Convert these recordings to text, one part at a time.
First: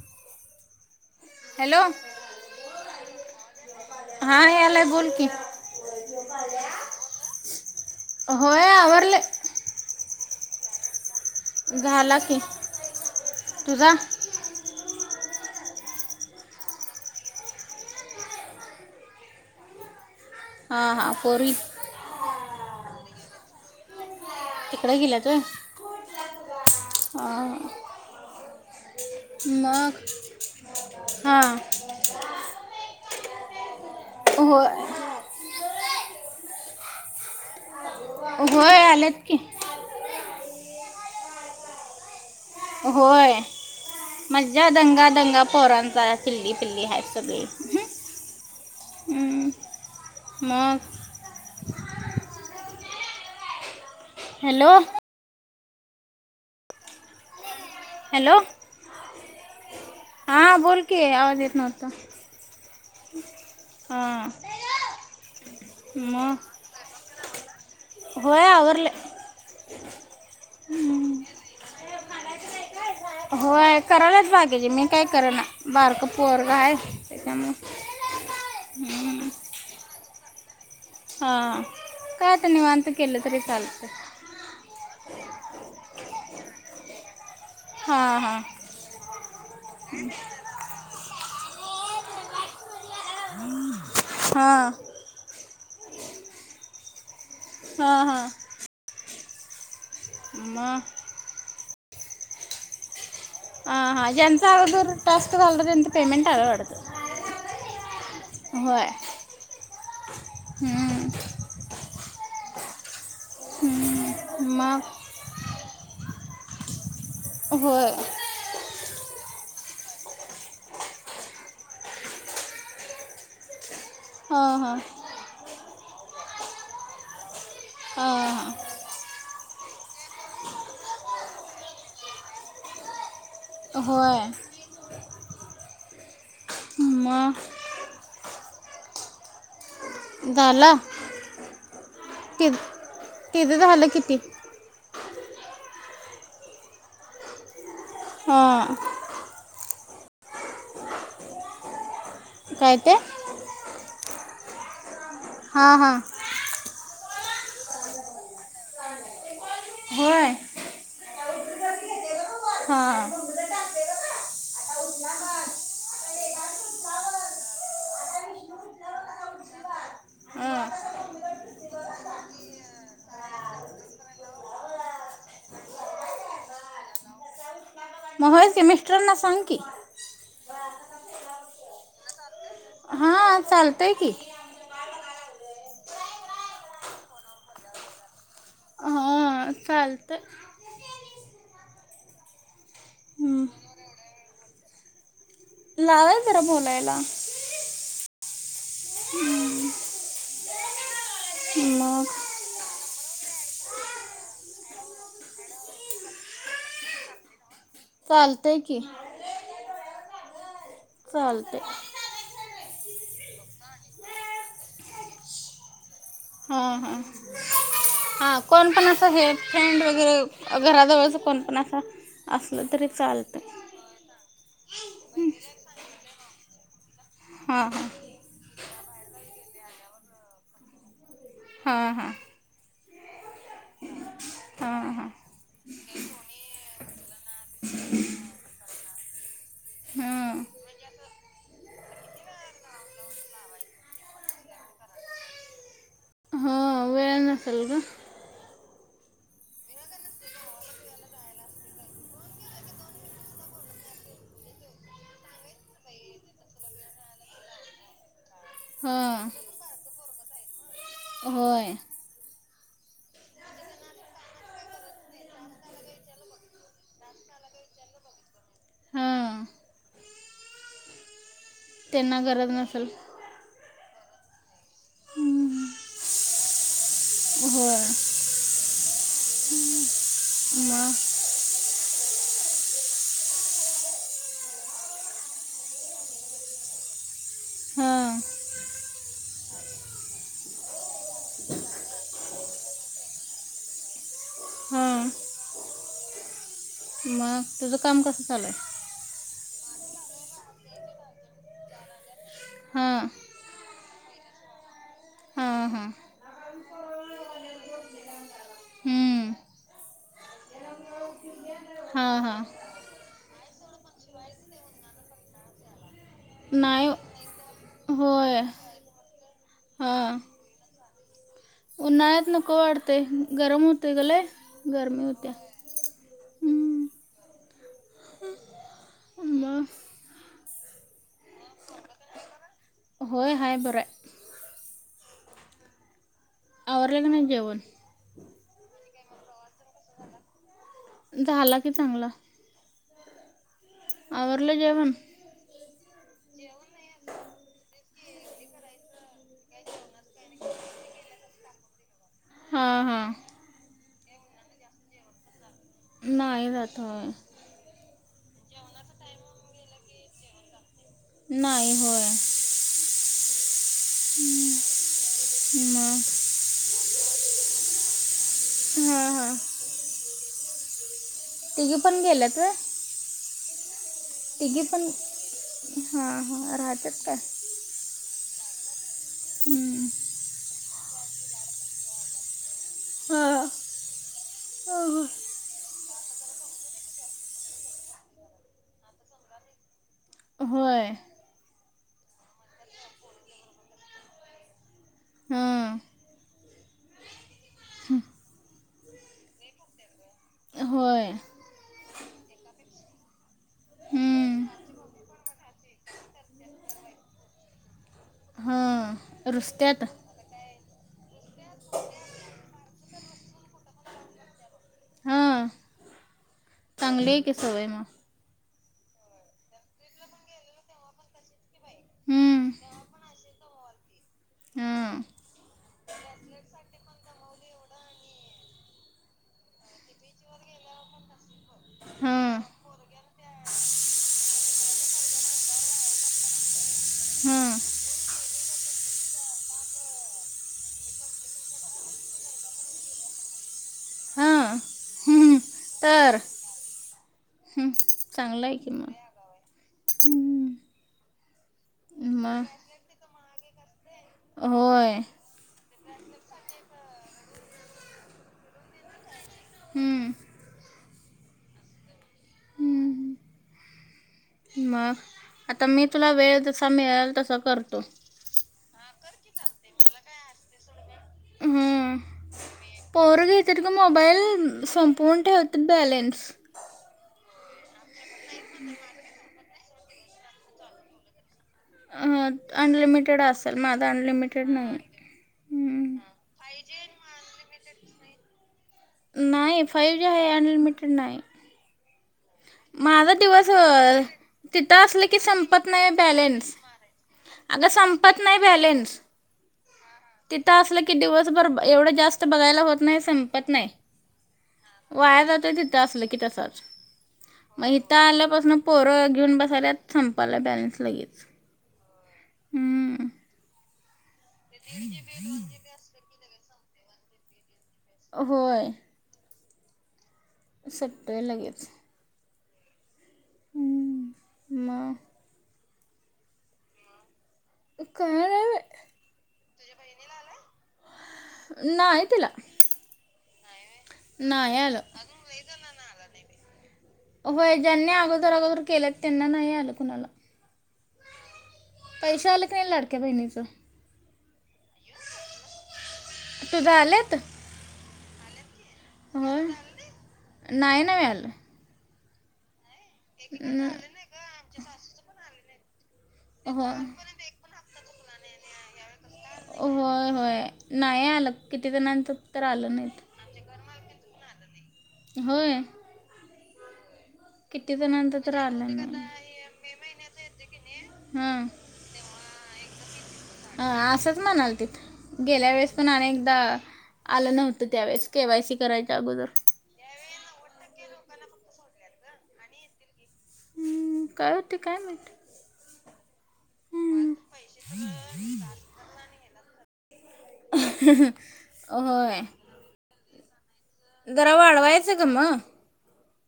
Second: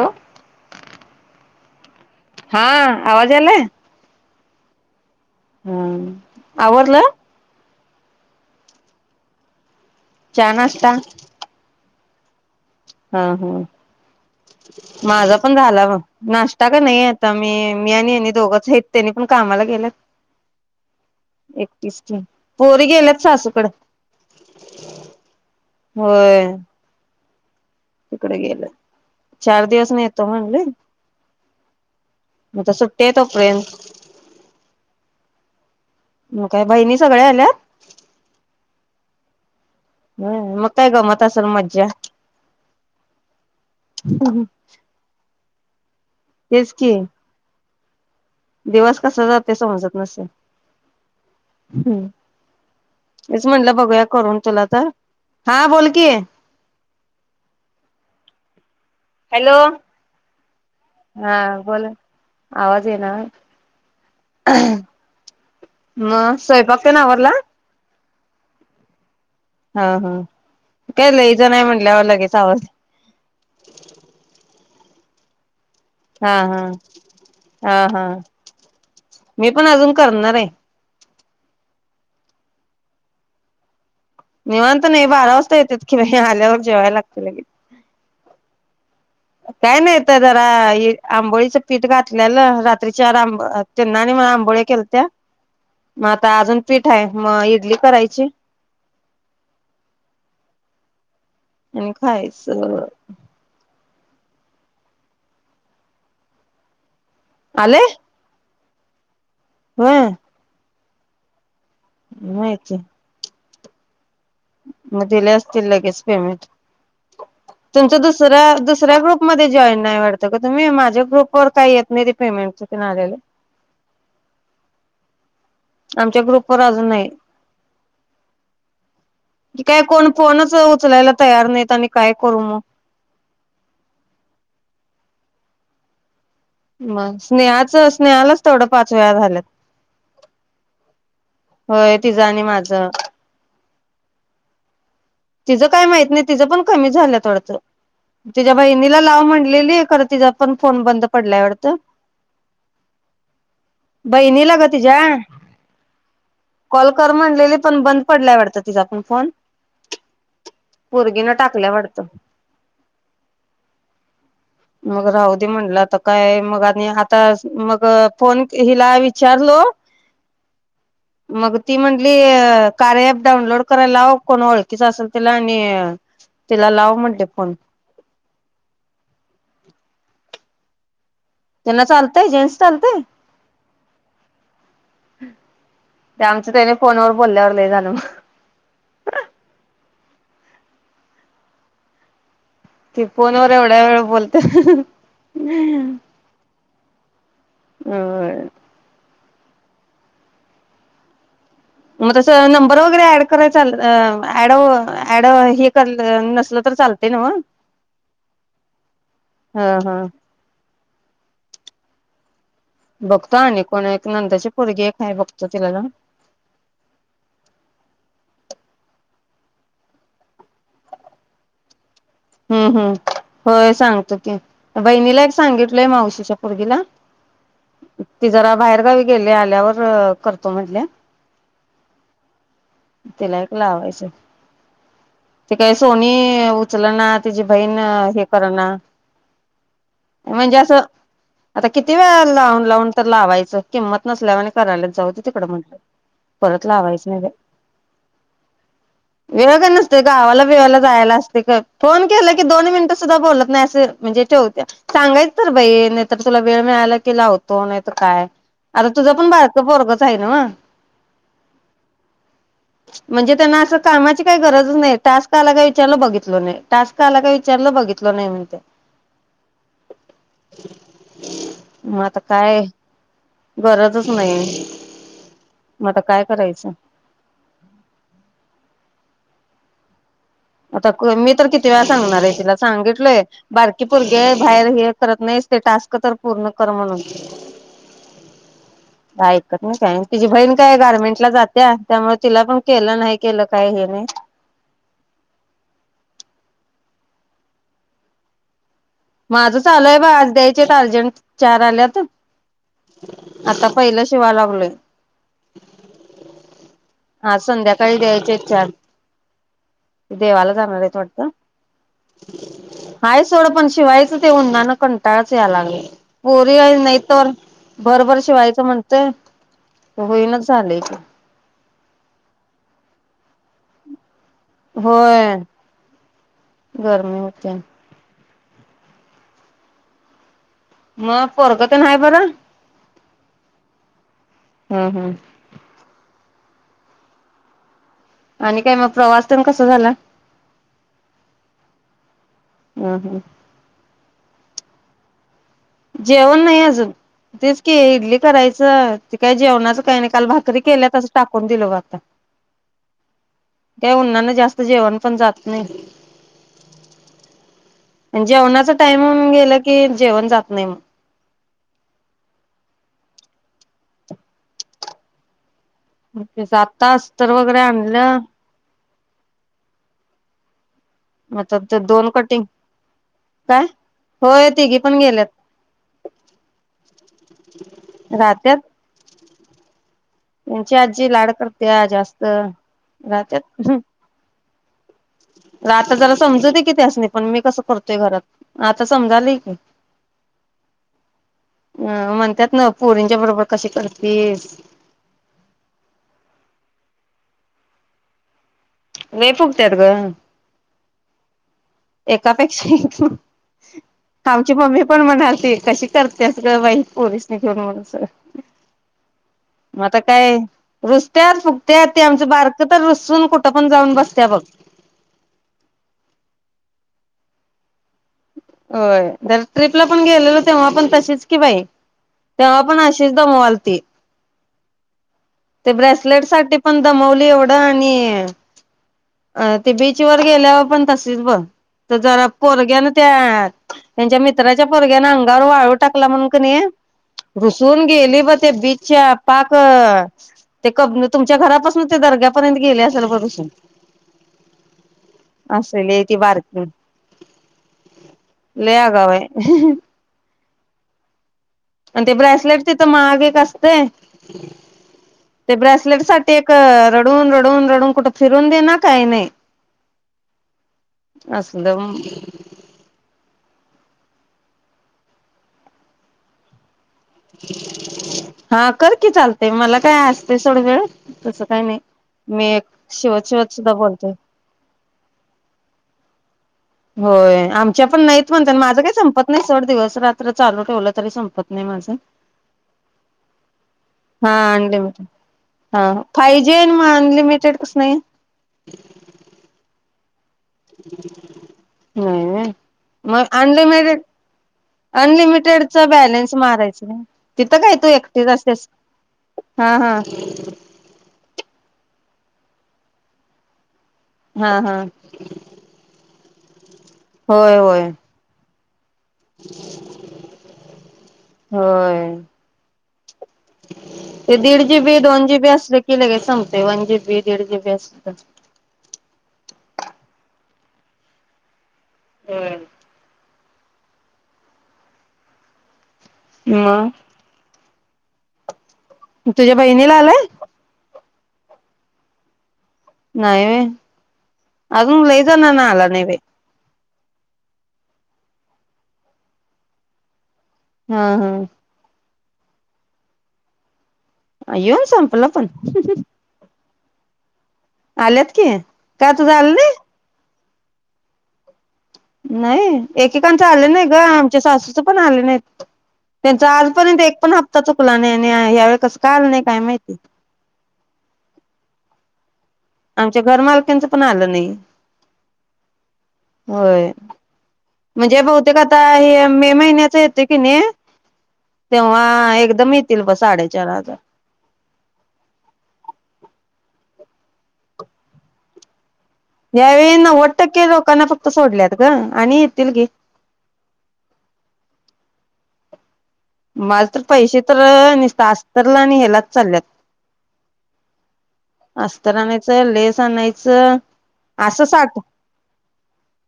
Hello hello हा आवाज यालाय हा यालाय बोल की हम्म आवरल? होय आवरलय चहा नाष्टा झाला की हा हा तुझा माझा पण झाला बघ नाश्ता क नई आता मी मी आणि ह्यांनी दोघंच आहेत त्यांनी पण कामाला गेलत. हा हा पोरी एकटीच की पोरी गेल्यात सासू कड तिकडं गेल्यात होय. हा तिकड गेल चार दिवस मग नेतो म्हणले हा म त सुट्ट्या तोपर्यंत होय. म काय बहिणी सगळ्या आल्यात होय आल्यात की होय मग काय गमत असेल मज्जा होय मज्जा दंगा दंगा पोरांचा चिल्ली तेच पिल्ली की हाईत सगळी दिवस कसा हम्म. जातोय समजत नसल मग हम् तेच म्हटल बघूयात करून तुला हॅलो तर हा बोल की हॅलो हॅलो हां बोल की हा आवाज येत नव्हता बोला आवाज येईना हां म मग स्वयंपाक तेन आवरंला होय आवरलय हा हा काय ल्यायच नाय म्हटल्यावरं लाग ह्याचा आवाज होय करायलाच बाकीचे मी काय कर ना बारक हा पोरग हा हाय त्याच्यामुळं हा हा मी पण अजून करणार रे हा काय आता निवांत केलं तरी चालतय निवांत नाही बारा वाजता येत्यात की हे आल्यावर जेवाय लागत लगीच हा हा [inaudible] काय नाय हिथं जरा ये आंबोळीचं पीठ घातलेलं रात्री चार आंब अ त्यांना आणि मला आंबोळ्या हां केलत्या म आता अजून पीठ हाय मग इडली हां करायची म आणि खायच हा, हा ज्यांचा अगोदर टास्क झालता त्यांचं पेमेंट आल वाटतं. आलंय? होय. व्हय. [inaudible] [unintelligible] मग दिले असतील लगेच. पेमेंट. होय तुमचा दुसऱ्या दुसऱ्याकडं मध्ये जॉईन नाही वाटत का तुम्ही? माझ्या ग्रुपवर काय येत नाही ते पेमेंटच तेन आलेलं. हा, हा. आमच्या ग्रुपवर अजून नाही. हा. क काय कोण फोनच उचलायला तयार नाहीत आणि काय करू मग. होय. मग स्नेहाचं स्नेहालाच तेवढं पाच वेळा झाल्यात. झाला? होय तिझं आणि माझं. तिथं झालं किती? तिचं काय माहित नाही, तिचं पण कमी झाल्यात वाटतं. तिच्या हां बहिणीला लाव म्हण [unintelligible] ली खरं तिचा पण फोन बंद पडलाय वाटतं. काय ते? बहिणीला ग तिज्या हा, हा. कर म्हणलेले पण बंद पडलाय वाटतं तिचा पण फोन. होय. गीनं टाकल्या वाटतं. हा. मग राहू दे म्हणलं आता काय मग आणि आता मग फोन हिला विचारलो, हा मग ती म्हंटली कार्या ॲप डाउनलोड करायला लाव. कोण ओळ कीच असेल तिला आणि तिला लाव म्हंटली फोन. होय की मिस्टरना सांग की. त्यांना चालतंय जेन्स हा चालतंय की. ते आमचं त्याने फोनवर बोलल्यावर लै झालं मग. हा चालतंय. कि फोन हम्म वर एवढ्या वेळ बोलत्या लावायच जरा बोलायला. होय. मग त्याच्या नंबरवर ऍड करायचा अ ऍड ऍड हे करल नसल तर चालत न्हव? चालतय की हा चालतय बघतो आणि कोण हाय एक नंदची पोरगी एक हाय बघतो तिला जाऊन. हा हा हा कोण पण असं हे फ्रेंड वगैरे अ घराजवळच कोण पण असं असलं हम्म तरी हम्म चालतंय होय सांगतो. बहिणीला एक सांगितलय मावशीच्या पोरगीला. हा हा ती जरा बाहेरगावी गेले आल्यावर करतो म्हटले. हां हां तिला एक लावायचंय हां हां ते काय सोनी उचलना. तिची बहीण हे कर ना हां म्हणजे असं आता किती वेळा लावून लावून तर लावायचं किंमत नसल्या वानी करायलेत. जाउदे तिकड म्हटलं हां परत हां लावायचं वेळ नाही बाई. नसेल गं वेळ का नसतोय गावाला बिवाला जायला असतोय का फोन केलं की दोन मिनिट सुद्धा बोलत नाही असं म्हणजे ठेवतीया सांगायच तर बाई नाही तर तुला वेळ मिळाला की लावतो नाही तर काय. आता तुझं हां पण बारक पोरगच थैरना होय म्हणजे त्यांना अस कामाची काही गरजच नाही टास्कला आला का विचारलं बघितलं नाही. टास्क आला का विचारलं बघितलं नाही म्हणतीया. हां त्यांना गरज नसल. गरजच नाही म आता काय करायचं? होय आता मग कोन मी तर किती वेळा सांगणार आहे तिला सांगितलय बारकी पुरगी आहे बाहेर हे करत नाहीस ते टास्क तर पूर्ण कर म्हणून. हां ऐकत नाही काय तिजी बहीण काय गारमेंटला जात्या त्यामुळे तिला पण केलं नाही केलं काय हे नाही. हां मग तुझं काम कसं चालू हाय? माझं चालू हाय बग आज द्यायचे आहेत अर्जंट चार आल्यात. हा आता पहिलं शिवाय लागलोय हां हा संध्याकाळी द्यायचे आहेत चार हम्म, देवाला जाणार आहेत वाटत. हां हां हाय सोड पण शिवायच ते उन्हान कंटाळच याय लागले. पोरी याय नाही नाहीत तोवर भरभर होय शिवायचं म्हणतोय हां होईनाच झालय ते. उन्हाळ्यात नको वाटतय गरम होतय ग लय. गरमी होत्या होय गरमी होतीया. म मग पोरग तेन हाय बर. होय हाय बर हाय. हम्म हम्म आवरलेलं नाही जेवण. आणि काय मग प्रवास तेन कसा झाला झाला की चांगला. हम् हम् आवरलं जेवण? जेवन नाही अजून तेच की इडली करायचं ते काय जेवणाच काही नाही काल भाकरी केल्या तशाच टाकून दिलो ग आता. हम् हम् हे उन्हानं जास्त जेवन पन जात नाही. नाही ना थोय जेवणाचा टाइमिंग गेलं की जेवण जात नाही म नाही होय. मग पुढचे सात तास तर वगैरे आणलं हा हा मग आता ते दोन गेल्यात कटिंग व्हय? काय? तिघी पण हा, हा राहत्यात काय? राहत्यात. हं. ची आजी लाड करतेया जास्त. हां राहत्यात. [inaudible] आता जरा समजू दे की, त्यासनी पण मी कसं करतोय घरात. आता समजालय की. होय. अं म्हणत्यात ना पोरींच्या बरोबर कशी करतीस? हम्म. लई फुगत्यात ग. होय. एकापेक्षा एक हम्म. आमची मम्मी पण म्हणालती कशी करत्यास ग बाई पोरीसनी घेऊन म्हणून असं, हां रुसत्यात मग आता काय रुसत्यात, फुगत्यात ते आमचं बारक तर रुसून कुठं पण जाऊन बसत्या बघ. हं. ली की सवय मग. होय जर ट्रिपला पण गेलेलो तेव्हा पण तशीच की बाई. हम्म. तेव्हा पण अशीच दमवालती. हां ते ब्रेसलेटसाठी पण दमवली एवढं आणि अ ते बीचवर गेल्यावर पण तसच बघ. तर जरा हां पोरग्यान त्या त्यांच्या मित्राच्या पोरग्यान अंगावर वाळू टाकला म्हणून क हां रुसून गेली बघ ते बीच च्या पाक ते कब तुमच्या घरापासून ते दर्ग्यापर्यंत गेली असेल बघ रुसून. हां हम्म. असली हाय ती तर बारकी. हम्म. चांगलं आहे की लई मग अगाव आहे हम्म. आणि ते मग ब्रेसलेट तिथं महाग एक अ ते होय. ते ब्रेसलेटसाठी एक रडून, रडून, रडून कुठ फिरून दे ना काही नाही. हम्म. असल मग हम्म. मग आता मी तुला वेळ जसा मिळेल तस करतो. हा कर की चालतंय मला काय असतय सोड वेळ. तसं काही नाही हम्म. मी पोरं शेवत शेवत घेतात ग सुद्धा बोलते मोबाईल संपवून ठेवत्यात बॅलेन्स. हो आमच्या पण नाहीत [unintelligible] माझं काय संपत नाही सोड दिवस रात्र चालू ठेवलं तरी संपत नाही माझ अनलिमिटेड असेल माझा हा अनलिमिटेड नाही अनलिमटेड हा हं. फाय जी आणि मग अनलिमिटेड [unintelligible] नाही फाय जी आहे अन अनलिमिटेड नाही. हम्म माझा दिवस अ तिथं असलं की संपत अनलिमिटेडचा नाही बॅलन्स मारायच नाही. तिथं अग काय तू संपत एकटीच नाही असतेस बॅलन्स हा हा तिथं असल की दिवसभर एवढ जास्त त्यात बघायला होत नाही संपत नाही. हा हा वाया जातोय तिथं असलं तसं [unintelligible] होय म होय हित आल्यापासन पोरं घेऊन बसाल्यात संपालाय बॅलन्स लगेच होय हं. [inaudible] ते दीड जी बी दोन जी बी असल की लगेच संप [unintelligible] व्यस्त होय सुटतोय लगेच. हम्म हम्म. मग म काय नाही बाई बहिणीला आलाय नायी तिला नाही व्हय नाही आलं अजून लई जणांना आला नाही बाई होय ज्यांनी अगोदर अगोदर केल्यात त्यांना नाही आलं कुणाला. हां हां पैस आलं का नाही लाडक्या बहिणीचं येऊन संपल पण तुज आल्यात? आल्यात की. का तुज आलं नाही? नाही नव्हे आलं. नाही. एकेकांचं न- आलं नाही ग आमच्या सासूचं पण आलं नाहीत. त्यांच होय आजपर्यंत एक पण हप्ता चु- चुकला नाही आणि ह्यावेळी कसं काय आलं नाही काय माहिती. होय होय नाही आलं. किती जणांचं तर आलं नाहीत त्याचं पण आलं नाही होय होय किती जणांचं म्हणजे तर बहुतेक आलं आता नाही हे मे महिन्याच येतंय की नाही तेव्हा एक [inaudible] अ असंच म्हणालतीत गेल्या वेळेस पण अनेकदा आलं नव्हतं त्यावेळेस केवायसी कराय यावेळी नव्वद टक्के लोकांना फक्त सोडल्यात ग आणि येतील घे हम्म काय होते काय माहित मला तर हम्म. पैसे तर निस्ता अस्तरला आणि हेलाच चालल्यात ह ह अस्तर आणायचं लेस आणाय- च जरा असं वाढवायचं साठ- का मग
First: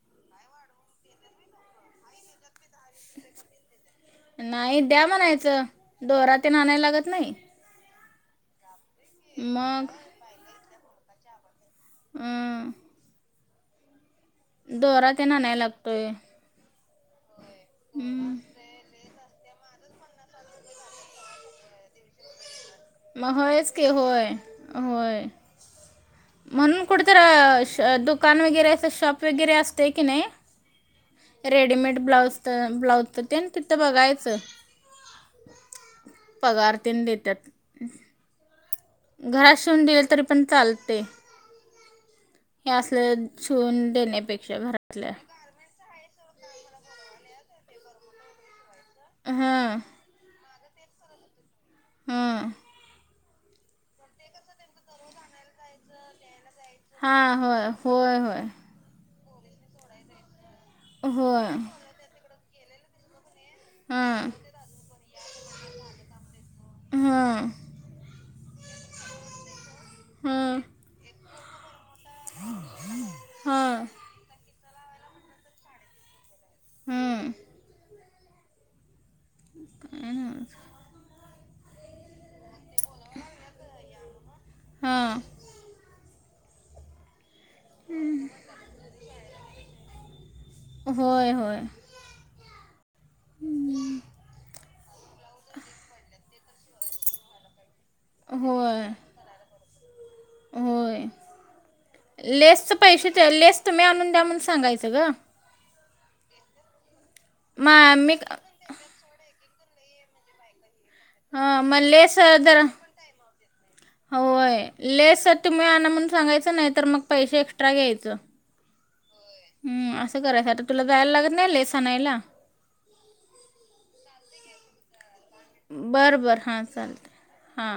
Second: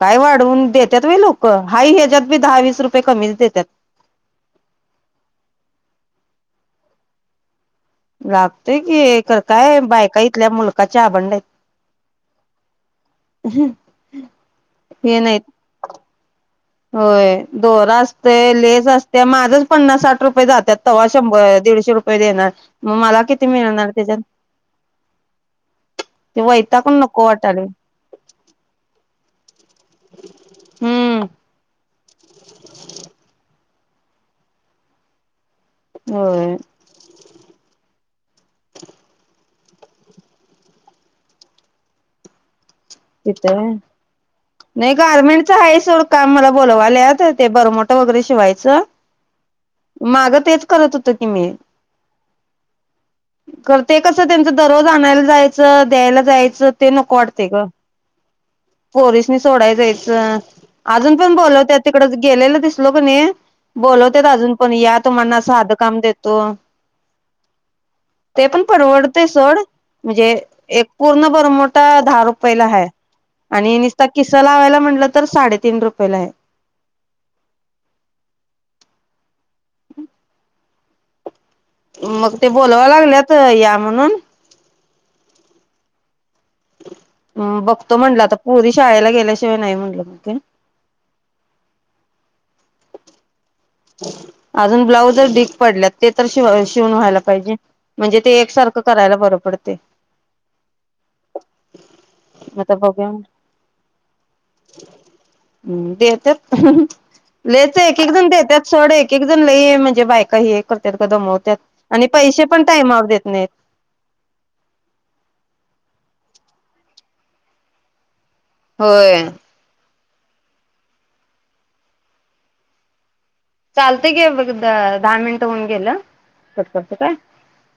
काय वाढवून देत्यात होय लोक हाय ह्याच्यात बी दहावीस नाही द्या म्हणायचं दोरा तेन आणायला लागत नाही लाग- तय की खरं काय मग बायका इथल्या मुल- कच्च्या अबंड हायत आम् हम्म दोरा तेन आणायला लागतोय होय दोरा हम्म. असतंय लेस अस ते माझंच पन्नास साठ रुपये जात्यात तेव्हा शंभर दीडशे रुपये देणार मला मग किती होयच की मिळणार त्याच्यात होय होय ते म्हणून वैतागून कुठ तर नको वाटालय दुकान वगैरे अस शॉप वगैरे अस ते की नाही हम्म रेडीमेड ब्ला ब्लाउज तेनं तिथं बघायचं होय पगारतेन देत्यात घरात शिवून दिली तरी पण चालते हे असलं तिथं होय शिवून देण्यापेक्षा नाही घरातल्या गारमेंटच आहे सोड काम मला बोलवाल्यात ते बरामोट वगैरे शिवायचं हां माग तेच करत होत की मी हम खरं ते कसं त्यांच दररोज आणायला जायचं द्यायला जायचं यचं ते नको हां वाटतयं गं होय होय पोरीसनी सोडाय जायंचं होय अजून पण होय बोलवत्यात तिकडं केलेलो दिसलो कणी बोलवत्यात हां अजून पण या तुम्हाना साधकाम देतो हां ते पण परवडतयं सोड म्हणजे हां एक पूर्ण बरमोठां [unintelligible] रूपयाला हाय आणि हां निसता किसा लावायला म्हटलं तर साडेतीन रुपयला आहे हम्म हं. मग ते बोलवाय लागल्यात या म्हणून हा म बघतो म्हटलं आता पोरी शाळेला गेल्याशिवाय नाही म्हणलं मग ते होय होय अजून ब्लाऊजचं ढीक पडल्यात ते तर श शिवून व्हायला पाहिजे म्हणजे ते एकसारखं होय करायला बरं पडतय होय लेस आता बघूया पैसे लेस तुम्ही आणून द्या म्हनुण सांगायचं ग हम् देत्यात मा लेस एक एक मी जण ते देत्यात एक एक जण लय म्हणजे बायका हे कर ह म लेस जर टाइमावर देत नाहीत. होय लेस तुम्ही आणा म्हणुन सांगायचं नाही तर मग पैसे एक्स्ट्रा घ्यायच होय हम् असं करायसाठी आ तुला जायला लागत नाही लेस आणायला चालतय की घे बघ दहा मिनिट बरं बरं हा चालत हा